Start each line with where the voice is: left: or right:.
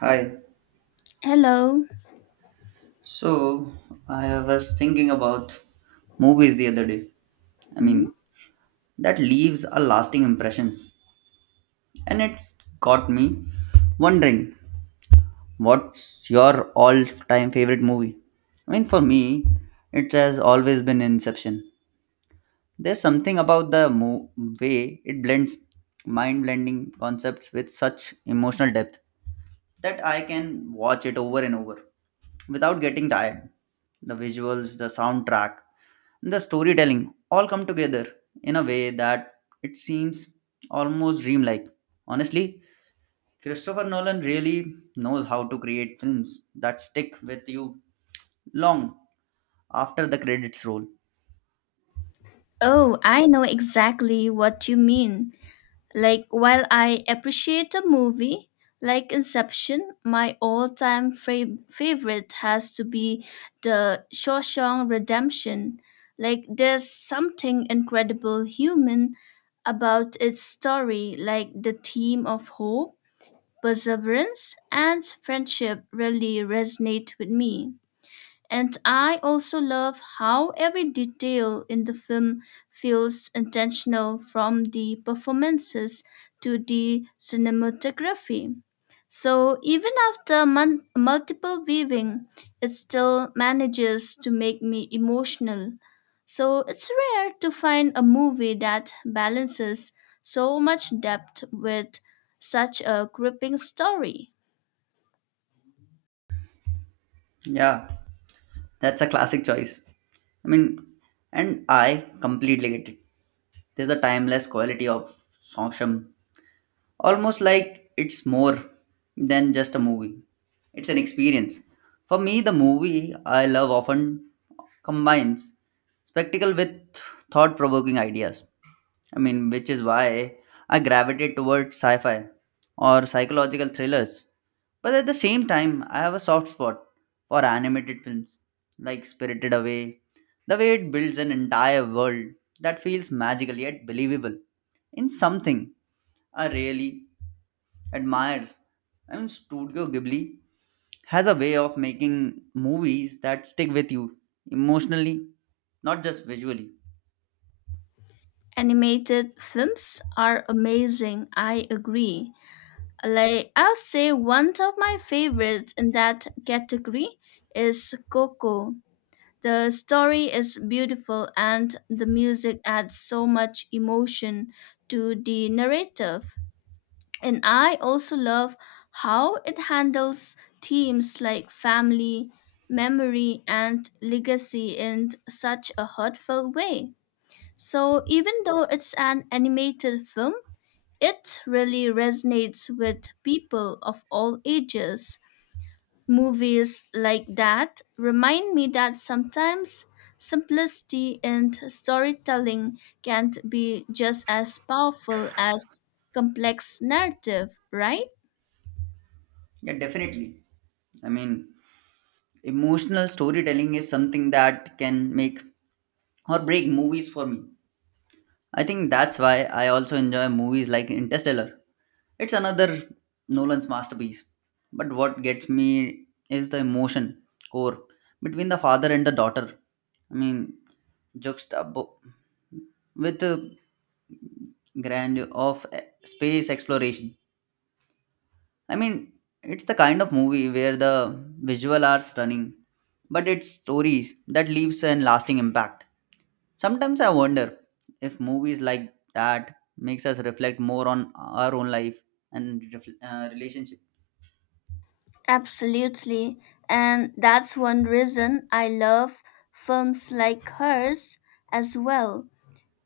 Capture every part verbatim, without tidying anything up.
right: Hi.
left: Hello.
right: So I was thinking about movies the other day. I
left: Mhm.
right: mean, that leaves a lasting impressions, and it's got me wondering what's your all-time favorite movie. I mean, for me, it has always been Inception. There's something about the mo- way it blends mind-blending concepts with such emotional depth that I can watch it over and over without getting tired. The visuals, the soundtrack the storytelling all come together in a way that it seems almost dreamlike. Honestly, Christopher Nolan really knows how to create films that stick with you long after the credits roll.
left: Oh, I know exactly what you mean. Like, while I appreciate a movie like Inception, my all time fra- favorite has to be The Shawshank Redemption. Like, there's something incredible human about its story, like the theme of hope, perseverance, and friendship really resonate with me. And I also love how every detail in the film feels intentional from the performances to the cinematography. So even after mon- multiple viewing, it still manages to make me emotional. So it's rare to find a movie that balances so much depth with such a gripping story.
right: Yeah, that's a classic choice. I mean, and I completely get it. There's a timeless quality of Songsham, almost like it's more than just a movie, it's an experience. For me, the movie I love often combines spectacle with thought provoking ideas, i mean which is why I gravitate towards sci-fi or psychological thrillers, but at the same time I have a soft spot for animated films like Spirited Away. The way it builds an entire world that feels magical yet believable in something I really admires. I mean, Studio Ghibli has a way of making movies that stick with you emotionally, not just visually.
left: Animated films are amazing, I agree. Like I'll say one of my favorites in that category is Coco. The story is beautiful and the music adds so much emotion to the narrative. And I also love how it handles themes like family, memory, and legacy in such a heartfelt way. So, even though it's an animated film, it really resonates with people of all ages. Movies like that remind me that sometimes simplicity in storytelling can be just as powerful as complex narrative, right?
right: Yeah, definitely. I mean, emotional storytelling is something that can make or break movies for me. I think that's why I also enjoy movies like Interstellar. It's another Nolan's masterpiece. But what gets me is the emotion core between the father and the daughter. I mean, juxtapo- with the grandeur of e- space exploration. I mean, it's the kind of movie where the visual are stunning, but it's stories that leaves an lasting impact. Sometimes I wonder if movies like that makes us reflect more on our own life and refl uh, relationship.
left: Absolutely. And that's one reason I love films like hers as well.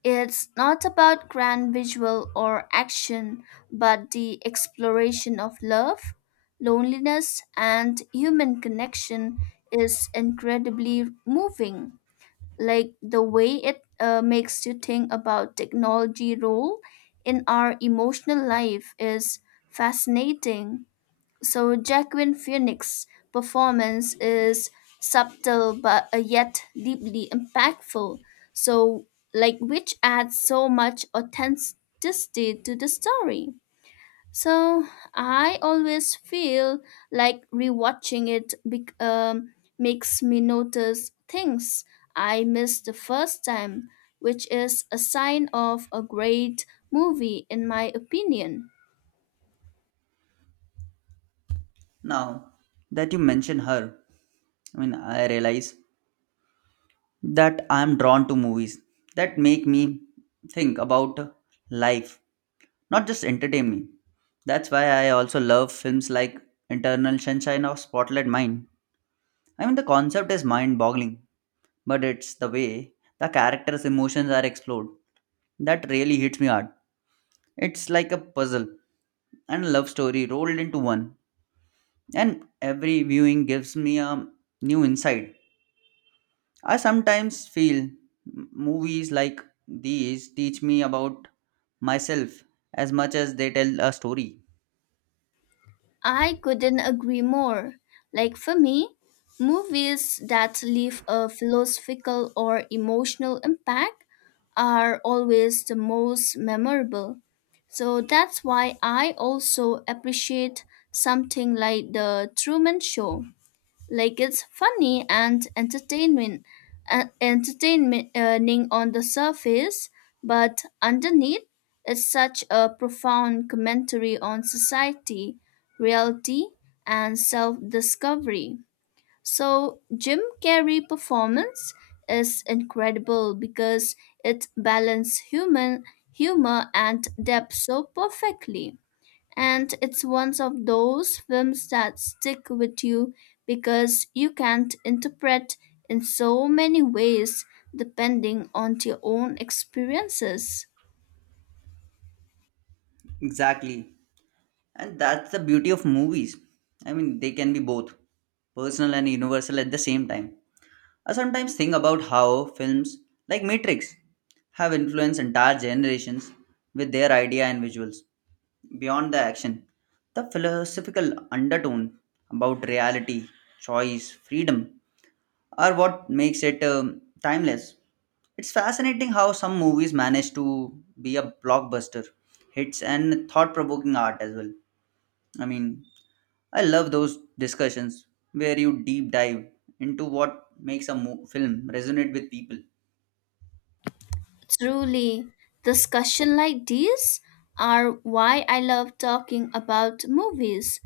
left: It's not about grand visual or action, but the exploration of love, loneliness, and human connection is incredibly moving. Like the way it uh, makes you think about technology role in our emotional life is fascinating. So Jacqueline Phoenix's performance is subtle but uh, yet deeply impactful. So, like, which adds so much authenticity to the story. So I always feel like rewatching it bec um, makes me notice things I missed the first time, which is a sign of a great movie in my opinion.
right: Now that you mention her, I mean, I realize that I'm drawn to movies that make me think about life, not just entertain me. That's why I also love films like Internal Sunshine of Spotlight Mind. I mean, the concept is mind boggling, but it's the way the characters' emotions are explored that really hits me hard. It's like a puzzle and a love story rolled into one, and every viewing gives me a new insight. I sometimes feel m- movies like these teach me about myself as much as they tell a story.
left: I couldn't agree more. Like for me, movies that leave a philosophical or emotional impact are always the most memorable. So that's why I also appreciate something like The Truman Show. Like it's funny and entertainment, uh, entertainment entertaining on the surface, but underneath, it's such a profound commentary on society, reality, and self-discovery. So Jim Carrey performance is incredible because it balances human humor and depth so perfectly. And it's one of those films that stick with you because you can't interpret in so many ways depending on your own experiences.
right: Exactly. And that's the beauty of movies. I mean, they can be both personal and universal at the same time. I sometimes think about how films like Matrix have influenced entire generations with their idea and visuals. Beyond the action, the philosophical undertone about reality, choice, freedom are what makes it um, timeless. It's fascinating how some movies manage to be a blockbuster, hits, and thought provoking art as well. I mean, I love those discussions where you deep dive into what makes a mo- film resonate with people.
left: Truly, discussion like these are why I love talking about movies.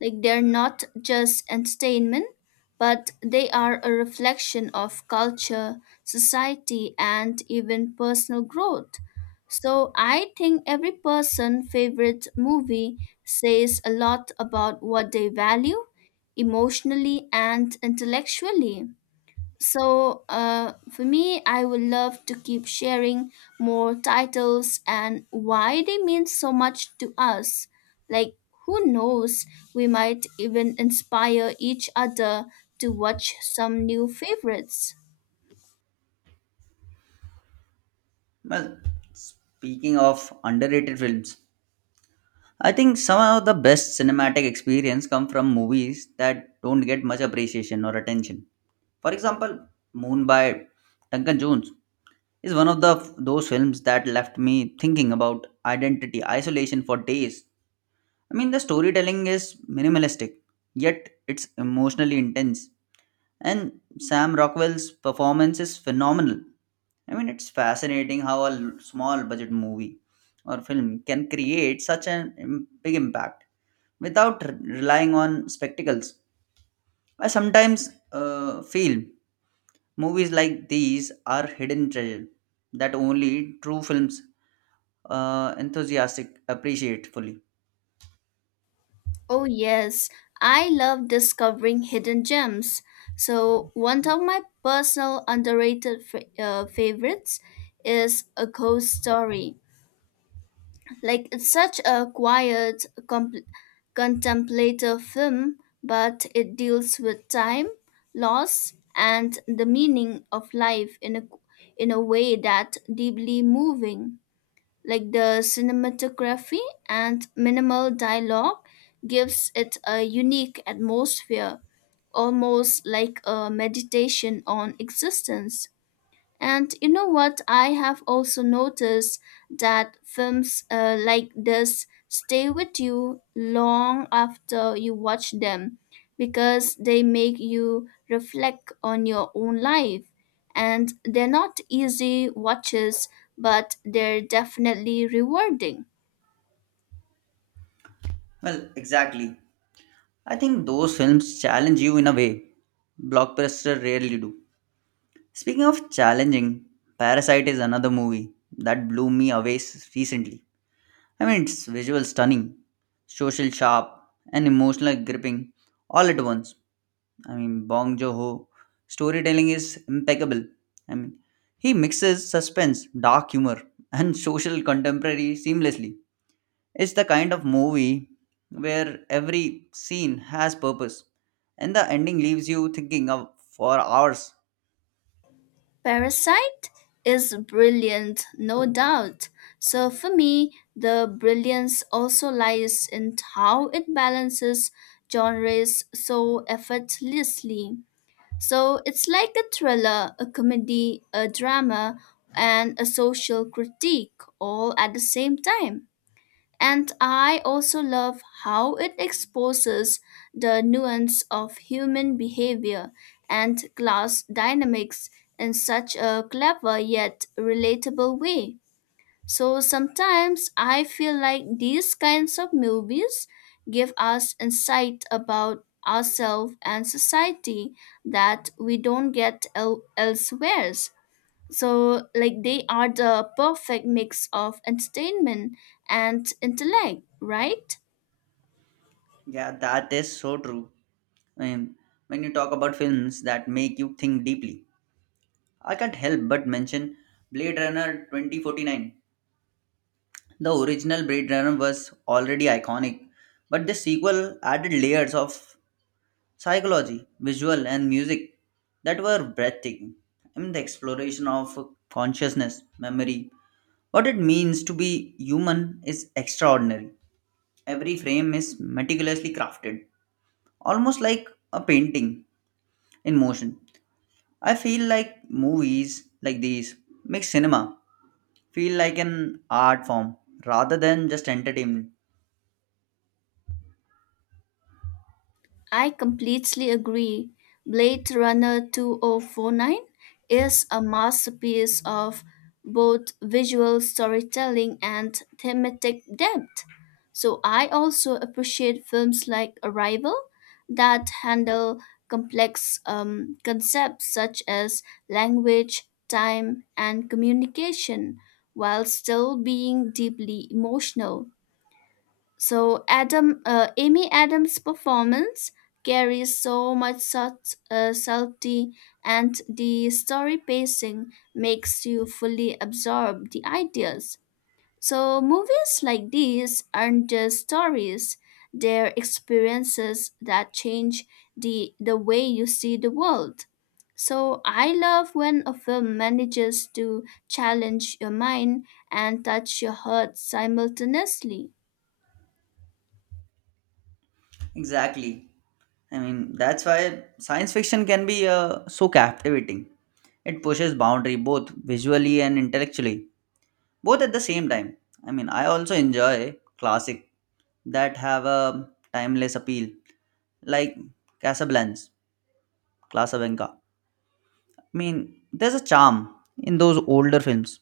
left: Like they're not just entertainment, but they are a reflection of culture, society, and even personal growth. So I think every person's favorite movie says a lot about what they value emotionally and intellectually. So, uh, for me, I would love to keep sharing more titles and why they mean so much to us. Like, who knows, we might even inspire each other to watch some new favorites.
right: Well, speaking of underrated films, I think some of the best cinematic experience come from movies that don't get much appreciation or attention. For example, Moon by Duncan Jones is one of the those films that left me thinking about identity isolation for days. I mean, the storytelling is minimalistic, yet it's emotionally intense. And Sam Rockwell's performance is phenomenal. I mean, it's fascinating how a l- small budget movie or film can create such an im- big impact without r- relying on spectacles. I sometimes uh, feel movies like these are hidden treasure that only true films uh, enthusiastic appreciate fully.
left: Oh, yes, I love discovering hidden gems. So, one of my personal underrated fa- uh, favorites is A Ghost Story. Like it's such a quiet, compl- contemplative film, but it deals with time, loss, and the meaning of life in a in a way that deeply moving. Like the cinematography and minimal dialogue gives it a unique atmosphere, almost like a meditation on existence. And you know what? I have also noticed that films uh, like this stay with you long after you watch them because they make you reflect on your own life. And they're not easy watches, but they're definitely rewarding.
right: Well, exactly. I think those films challenge you in a way blockbuster rarely do. Speaking of challenging, Parasite is another movie that blew me away s- recently. I mean, it's visual stunning, social sharp, and emotional gripping all at once. I mean, Bong Joon-ho storytelling is impeccable. I mean, he mixes suspense, dark humor, and social contemporary seamlessly. It's the kind of movie where every scene has purpose, and the ending leaves you thinking of for hours.
left: Parasite is brilliant, no doubt. So for me, the brilliance also lies in how it balances genres so effortlessly. So it's like a thriller, a comedy, a drama, and a social critique all at the same time. And I also love how it exposes the nuance of human behavior and class dynamics in such a clever yet relatable way. So sometimes I feel like these kinds of movies give us insight about ourselves and society that we don't get el- elsewhere. So, like, they are the perfect mix of entertainment and intellect, right?
right: Yeah, that is so true. Um, when you talk about films that make you think deeply, I can't help but mention Blade Runner twenty forty-nine. The original Blade Runner was already iconic, but the sequel added layers of psychology, visual, and music that were breathtaking. I mean, the exploration of consciousness, memory, what it means to be human is extraordinary. Every frame is meticulously crafted, almost like a painting in motion. I feel like movies like these make cinema feel like an art form rather than just entertainment.
left: I completely agree. Blade Runner two thousand forty-nine is a masterpiece of both visual storytelling and thematic depth. So I also appreciate films like Arrival that handle complex um, concepts such as language, time, and communication while still being deeply emotional. So Adam, uh, Amy Adams' performance carries so much such uh, subtlety, and the story pacing makes you fully absorb the ideas. So movies like these aren't just stories; they're experiences that change the the way you see the world. So I love when a film manages to challenge your mind and touch your heart simultaneously.
right: Exactly. I mean, that's why science fiction can be uh, so captivating. It pushes boundary both visually and intellectually, both at the same time. I mean, I also enjoy classic that have a timeless appeal, like Casablanca, Casablanca. I mean, there's a charm in those older films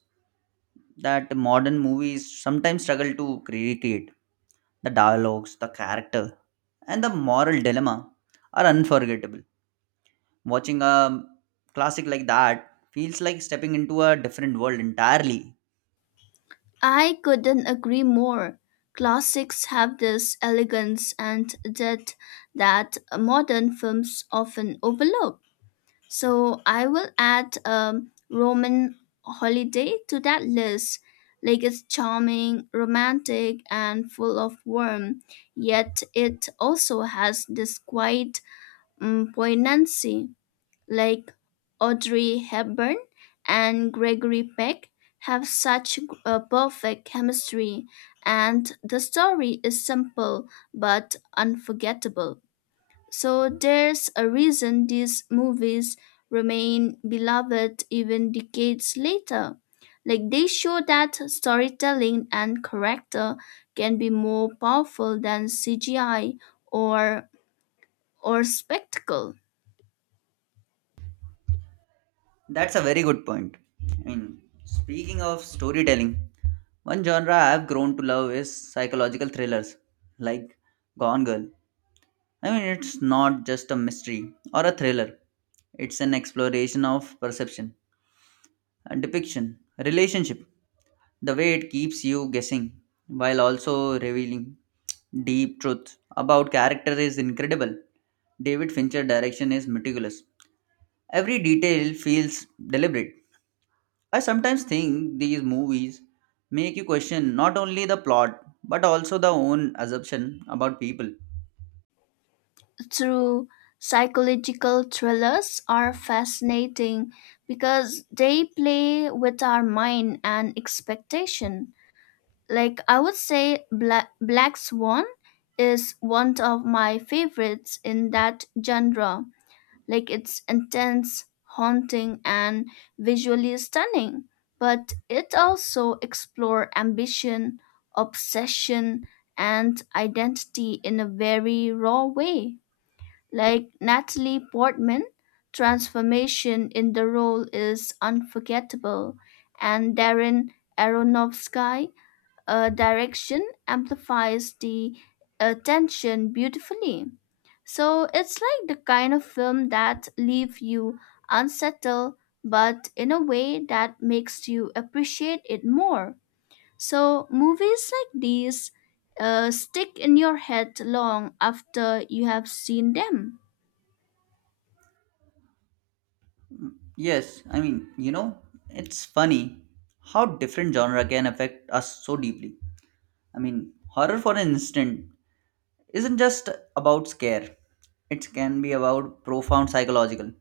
right: that modern movies sometimes struggle to recreate. The dialogues, the character, and the moral dilemma are unforgettable. Watching a classic like that feels like stepping into a different world entirely.
left: I couldn't agree more. Classics have this elegance and depth that modern films often overlook. So I will add um, Roman Holiday to that list. Like it's charming, romantic, and full of warmth, yet it also has this quiet um, poignancy, like Audrey Hepburn and Gregory Peck have such a perfect chemistry and the story is simple but unforgettable. So there's a reason these movies remain beloved even decades later. Like they show that storytelling and character can be more powerful than C G I or or spectacle.
right: That's a very good point. I mean, speaking of storytelling, one genre I've grown to love is psychological thrillers like Gone Girl. I mean, it's not just a mystery or a thriller, it's an exploration of perception, uh, depiction, relationship, the way it keeps you guessing while also revealing deep truth about character is incredible. David Fincher direction is meticulous. Every detail feels deliberate. I sometimes think these movies make you question not only the plot but also the own assumption about people.
left: Through psychological thrillers are fascinating because they play with our mind and expectation. Like I would say Black, Black Swan is one of my favorites in that genre. Like it's intense, haunting and visually stunning, but it also explore ambition, obsession and identity in a very raw way. Like Natalie Portman, transformation in the role is unforgettable, and Darren Aronofsky' uh, direction amplifies the uh, tension beautifully. So it's like the kind of film that leave you unsettled, but in a way that makes you appreciate it more. So movies like these uh, stick in your head long after you have seen them.
right: Yes, I mean, you know, it's funny how different genre can affect us so deeply. I mean, horror for an instant isn't just about scare. It can be about profound psychological.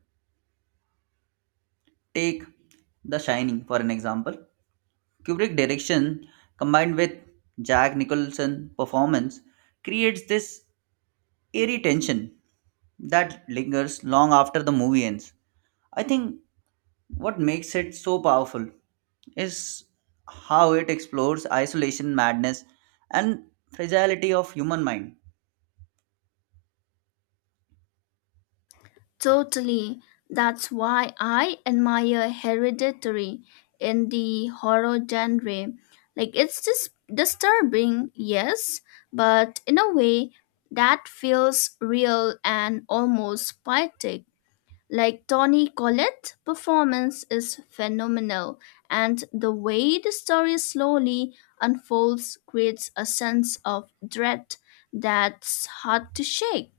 right: Take The Shining for an example. Kubrick direction combined with Jack Nicholson performance creates this eerie tension that lingers long after the movie ends. I think what makes it so powerful is how it explores isolation, madness, and fragility of human mind.
left: Totally. That's why I admire Hereditary in the horror genre. Like it's just disturbing, yes, but in a way that feels real and almost poetic. Like Tony Collette's performance is phenomenal, and the way the story slowly unfolds creates a sense of dread that's hard to shake.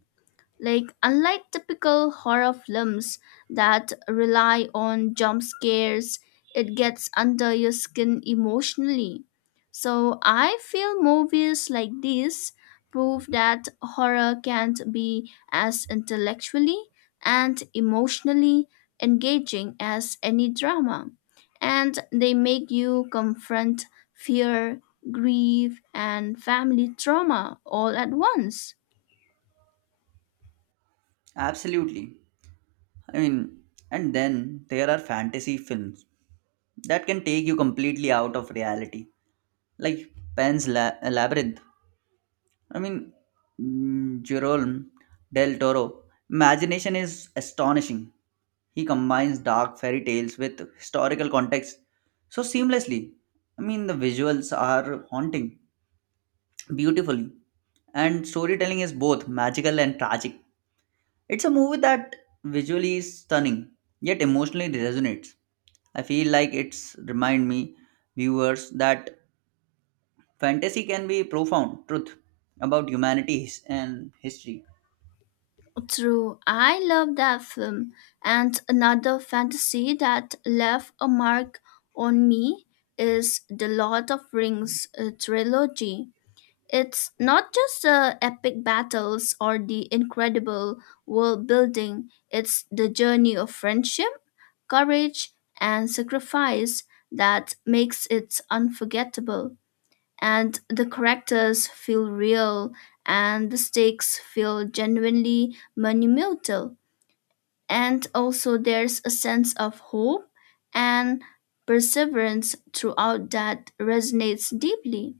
left: Like, unlike typical horror films that rely on jump scares, it gets under your skin emotionally. So, I feel movies like these prove that horror can't be as intellectually and emotionally engaging as any drama. And they make you confront fear, grief, and family trauma all at once.
right: Absolutely. I mean, and then there are fantasy films that can take you completely out of reality, like Pan's La- Labyrinth. I mean, mm, Jerome Del Toro. Imagination is astonishing. He combines dark fairy tales with historical context so seamlessly. I mean, the visuals are haunting beautifully, and storytelling is both magical and tragic. It's a movie that visually is stunning, yet emotionally resonates. I feel like it's remind me viewers that fantasy can be profound truth about humanity his- and history.
left: True, I love that film. And another fantasy that left a mark on me is the Lord of Rings uh, trilogy. It's not just the epic battles or the incredible world building, it's the journey of friendship, courage, and sacrifice that makes it unforgettable and the characters feel real and the stakes feel genuinely monumental. And also, there's a sense of hope and perseverance throughout that resonates deeply.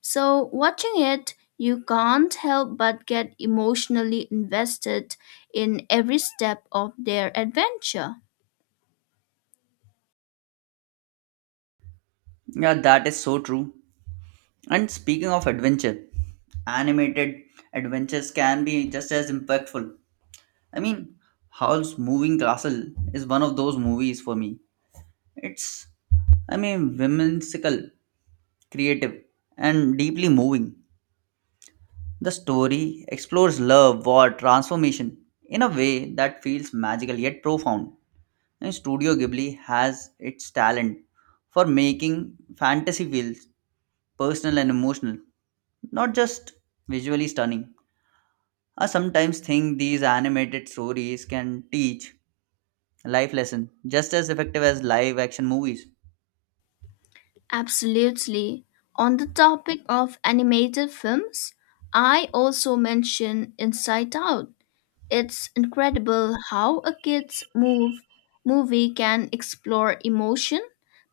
left: So, watching it, you can't help but get emotionally invested in every step of their adventure.
right: Yeah, that is so true. And speaking of adventure, animated adventures can be just as impactful. I mean, Howl's Moving Castle is one of those movies for me. It's, I mean, whimsical, creative, and deeply moving. The story explores love, war, transformation in a way that feels magical yet profound. And Studio Ghibli has its talent for making fantasy feel personal and emotional, not just visually stunning. I sometimes think these animated stories can teach life lessons just as effective as live action movies.
left: Absolutely. On the topic of animated films, I also mention Inside Out. It's incredible how a kid's move, movie can explore emotion,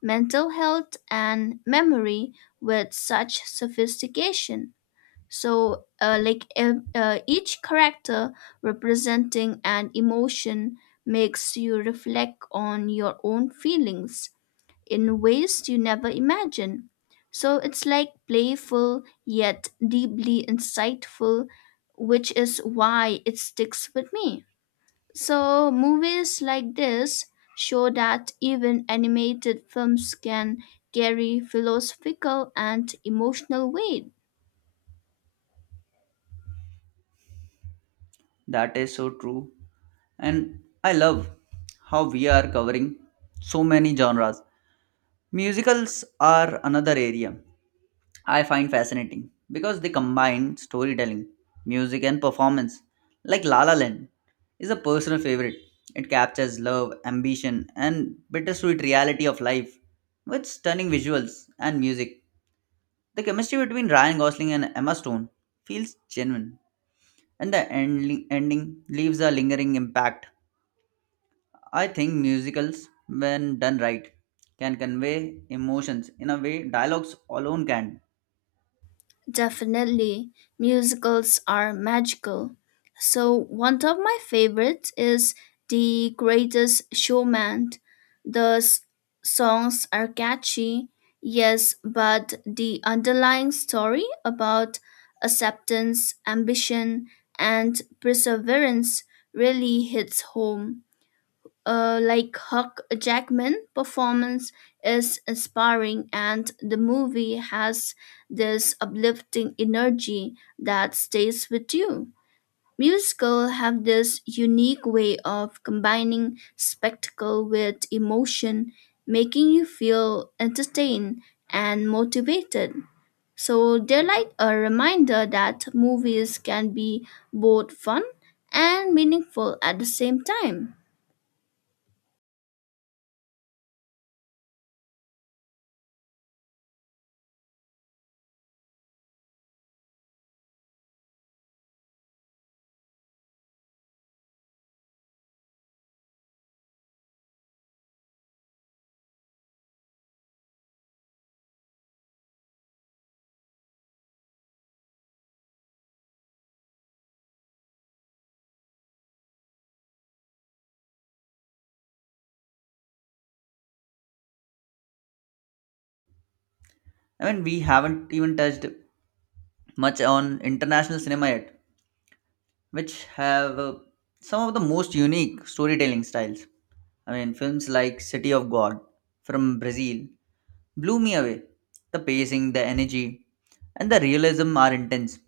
left: mental health, and memory with such sophistication. So, uh, like ev- uh, each character representing an emotion makes you reflect on your own feelings in ways you never imagine. So it's like playful yet deeply insightful, which is why it sticks with me. So movies like this show that even animated films can carry philosophical and emotional weight.
right: That is so true. And I love how we are covering so many genres. Musicals are another area I find fascinating because they combine storytelling, music, and performance. Like La La Land is a personal favorite. It captures love, ambition, and bittersweet reality of life with stunning visuals and music. The chemistry between Ryan Gosling and Emma Stone feels genuine and the ending, ending leaves a lingering impact. I think musicals, when done right, can convey emotions in a way dialogues alone can.
left: Definitely, musicals are magical. So, one of my favorites is The Greatest Showman. The s- songs are catchy, yes, but the underlying story about acceptance, ambition, and perseverance really hits home, uh, like Hugh Jackman performance is inspiring, and the movie has this uplifting energy that stays with you. Musicals have this unique way of combining spectacle with emotion, making you feel entertained and motivated. So they're like a reminder that movies can be both fun and meaningful at the same time.
right: I mean, we haven't even touched much on international cinema yet, which have uh, some of the most unique storytelling styles. I mean, films like City of God from Brazil blew me away. The pacing, the energy, and the realism are intense.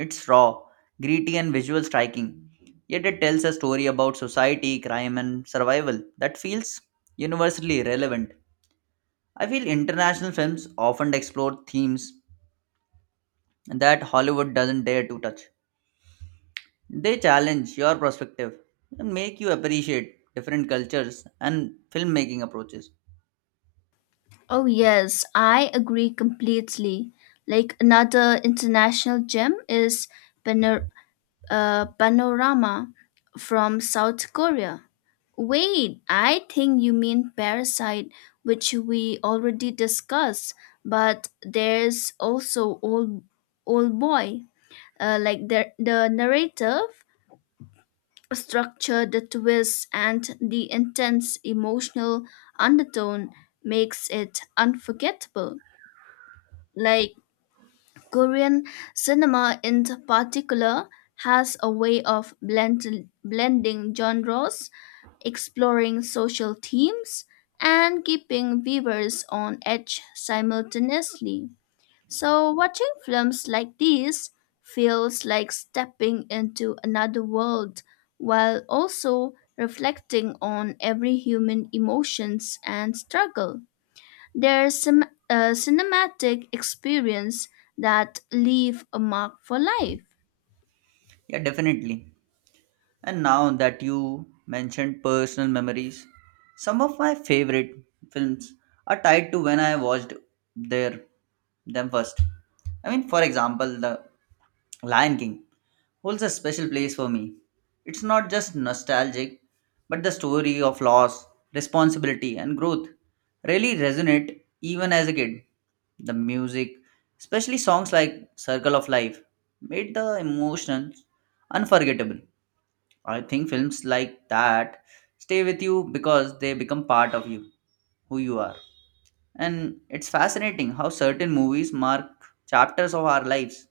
right: It's raw, gritty, and visual striking. Yet it tells a story about society, crime, and survival that feels universally relevant. I feel international films often explore themes that Hollywood doesn't dare to touch. They challenge your perspective and make you appreciate different cultures and filmmaking approaches.
left: Oh, yes, I agree completely. Like another international gem is Panor- uh, Panorama from South Korea. Wait, I think you mean Parasite, which we already discussed, but there's also Old, old Boy. Uh, like the, the narrative structure, the twist, and the intense emotional undertone makes it unforgettable. Like Korean cinema in particular has a way of blend, blending genres, exploring social themes, and keeping viewers on edge simultaneously. So, watching films like these feels like stepping into another world while also reflecting on every human emotions and struggle. They're cin- a cinematic experience that leave a mark for life.
right: Yeah, definitely. And now that you mentioned personal memories, some of my favorite films are tied to when I watched their them first. I mean, for example, The Lion King holds a special place for me. It's not just nostalgic, but the story of loss, responsibility, and growth really resonate even as a kid. The music, especially songs like Circle of Life, made the emotions unforgettable. I think films like that stay with you because they become part of you, who you are. And it's fascinating how certain movies mark chapters of our lives.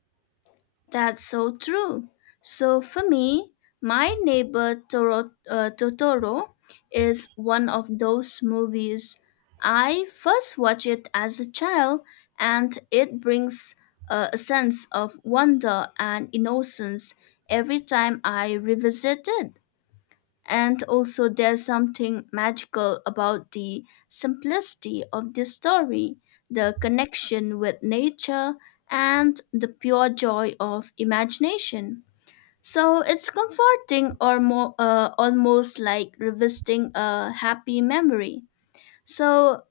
left: That's so true. So for me, my neighbor Toro, uh, Totoro is one of those movies. I first watched it as a child, and it brings uh, a sense of wonder and innocence every time I revisit it. And also, there's something magical about the simplicity of this story, the connection with nature, and the pure joy of imagination. So it's comforting or more, uh, almost like revisiting a happy memory. So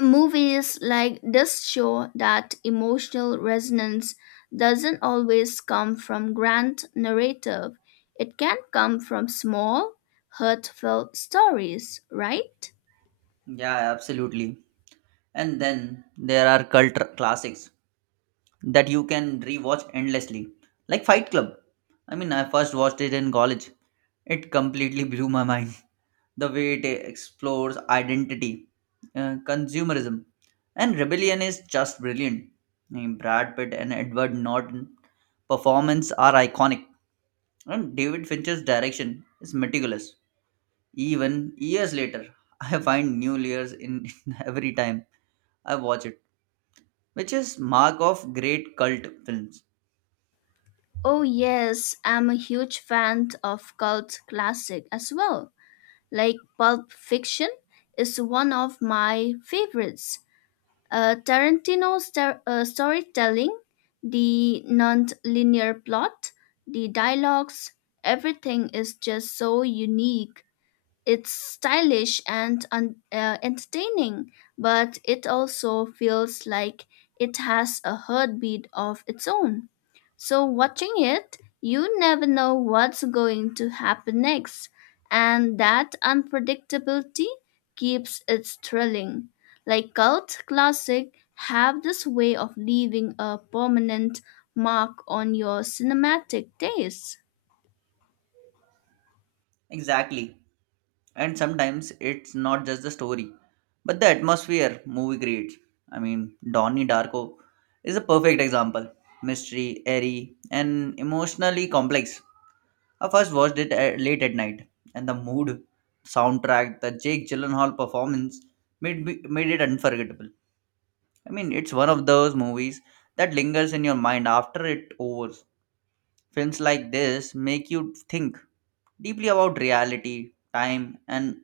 left: movies like this show that emotional resonance doesn't always come from grand narrative. It can come from small, heartfelt stories, right?
right: Yeah, absolutely. And then there are cult classics that you can rewatch endlessly, like Fight Club. I mean, I first watched it in college. It completely blew my mind. The way it explores identity, uh, consumerism, and rebellion is just brilliant. I mean, Brad Pitt and Edward Norton performance are iconic, and David Fincher's direction is meticulous. Even years later, I find new layers in every time I watch it, which is mark of great cult films.
left: Oh, yes, I'm a huge fan of cult classic as well. Like Pulp Fiction is one of my favorites. Uh, Tarantino's star- uh, storytelling, the non-linear plot, the dialogues, everything is just so unique. It's stylish and un- uh, entertaining, but it also feels like it has a heartbeat of its own. So, watching it, you never know what's going to happen next, and that unpredictability keeps it thrilling. Like cult classic have this way of leaving a permanent mark on your cinematic taste.
right: Exactly, and sometimes it's not just the story but the atmosphere movie creates. i mean Donnie Darko is a perfect example, mystery, airy, and emotionally complex. I first watched it at, late at night, and the mood soundtrack the Jake Gyllenhaal performance made, me- made it unforgettable. I mean it's one of those movies that lingers in your mind after it overs. Films like this make you think deeply about reality, time, and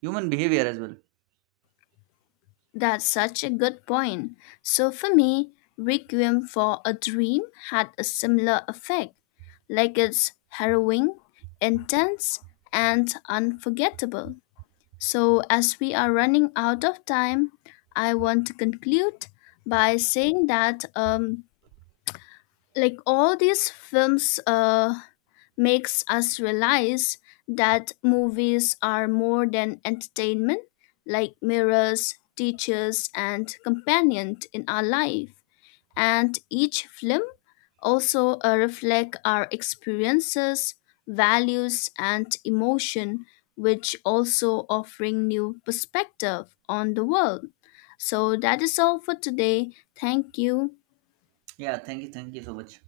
right: human behavior as well.
left: That's such a good point. So for me, Requiem for a Dream had a similar effect. Like it's harrowing, intense, and unforgettable. So as we are running out of time, I want to conclude by saying that um, like all these films uh, makes us realize that movies are more than entertainment, like mirrors, teachers and companion in our life, and each film also uh, reflect our experiences, values and emotion, which also offering new perspective on the world. So that is all for today. Thank you.
right: Yeah, thank you, thank you so much.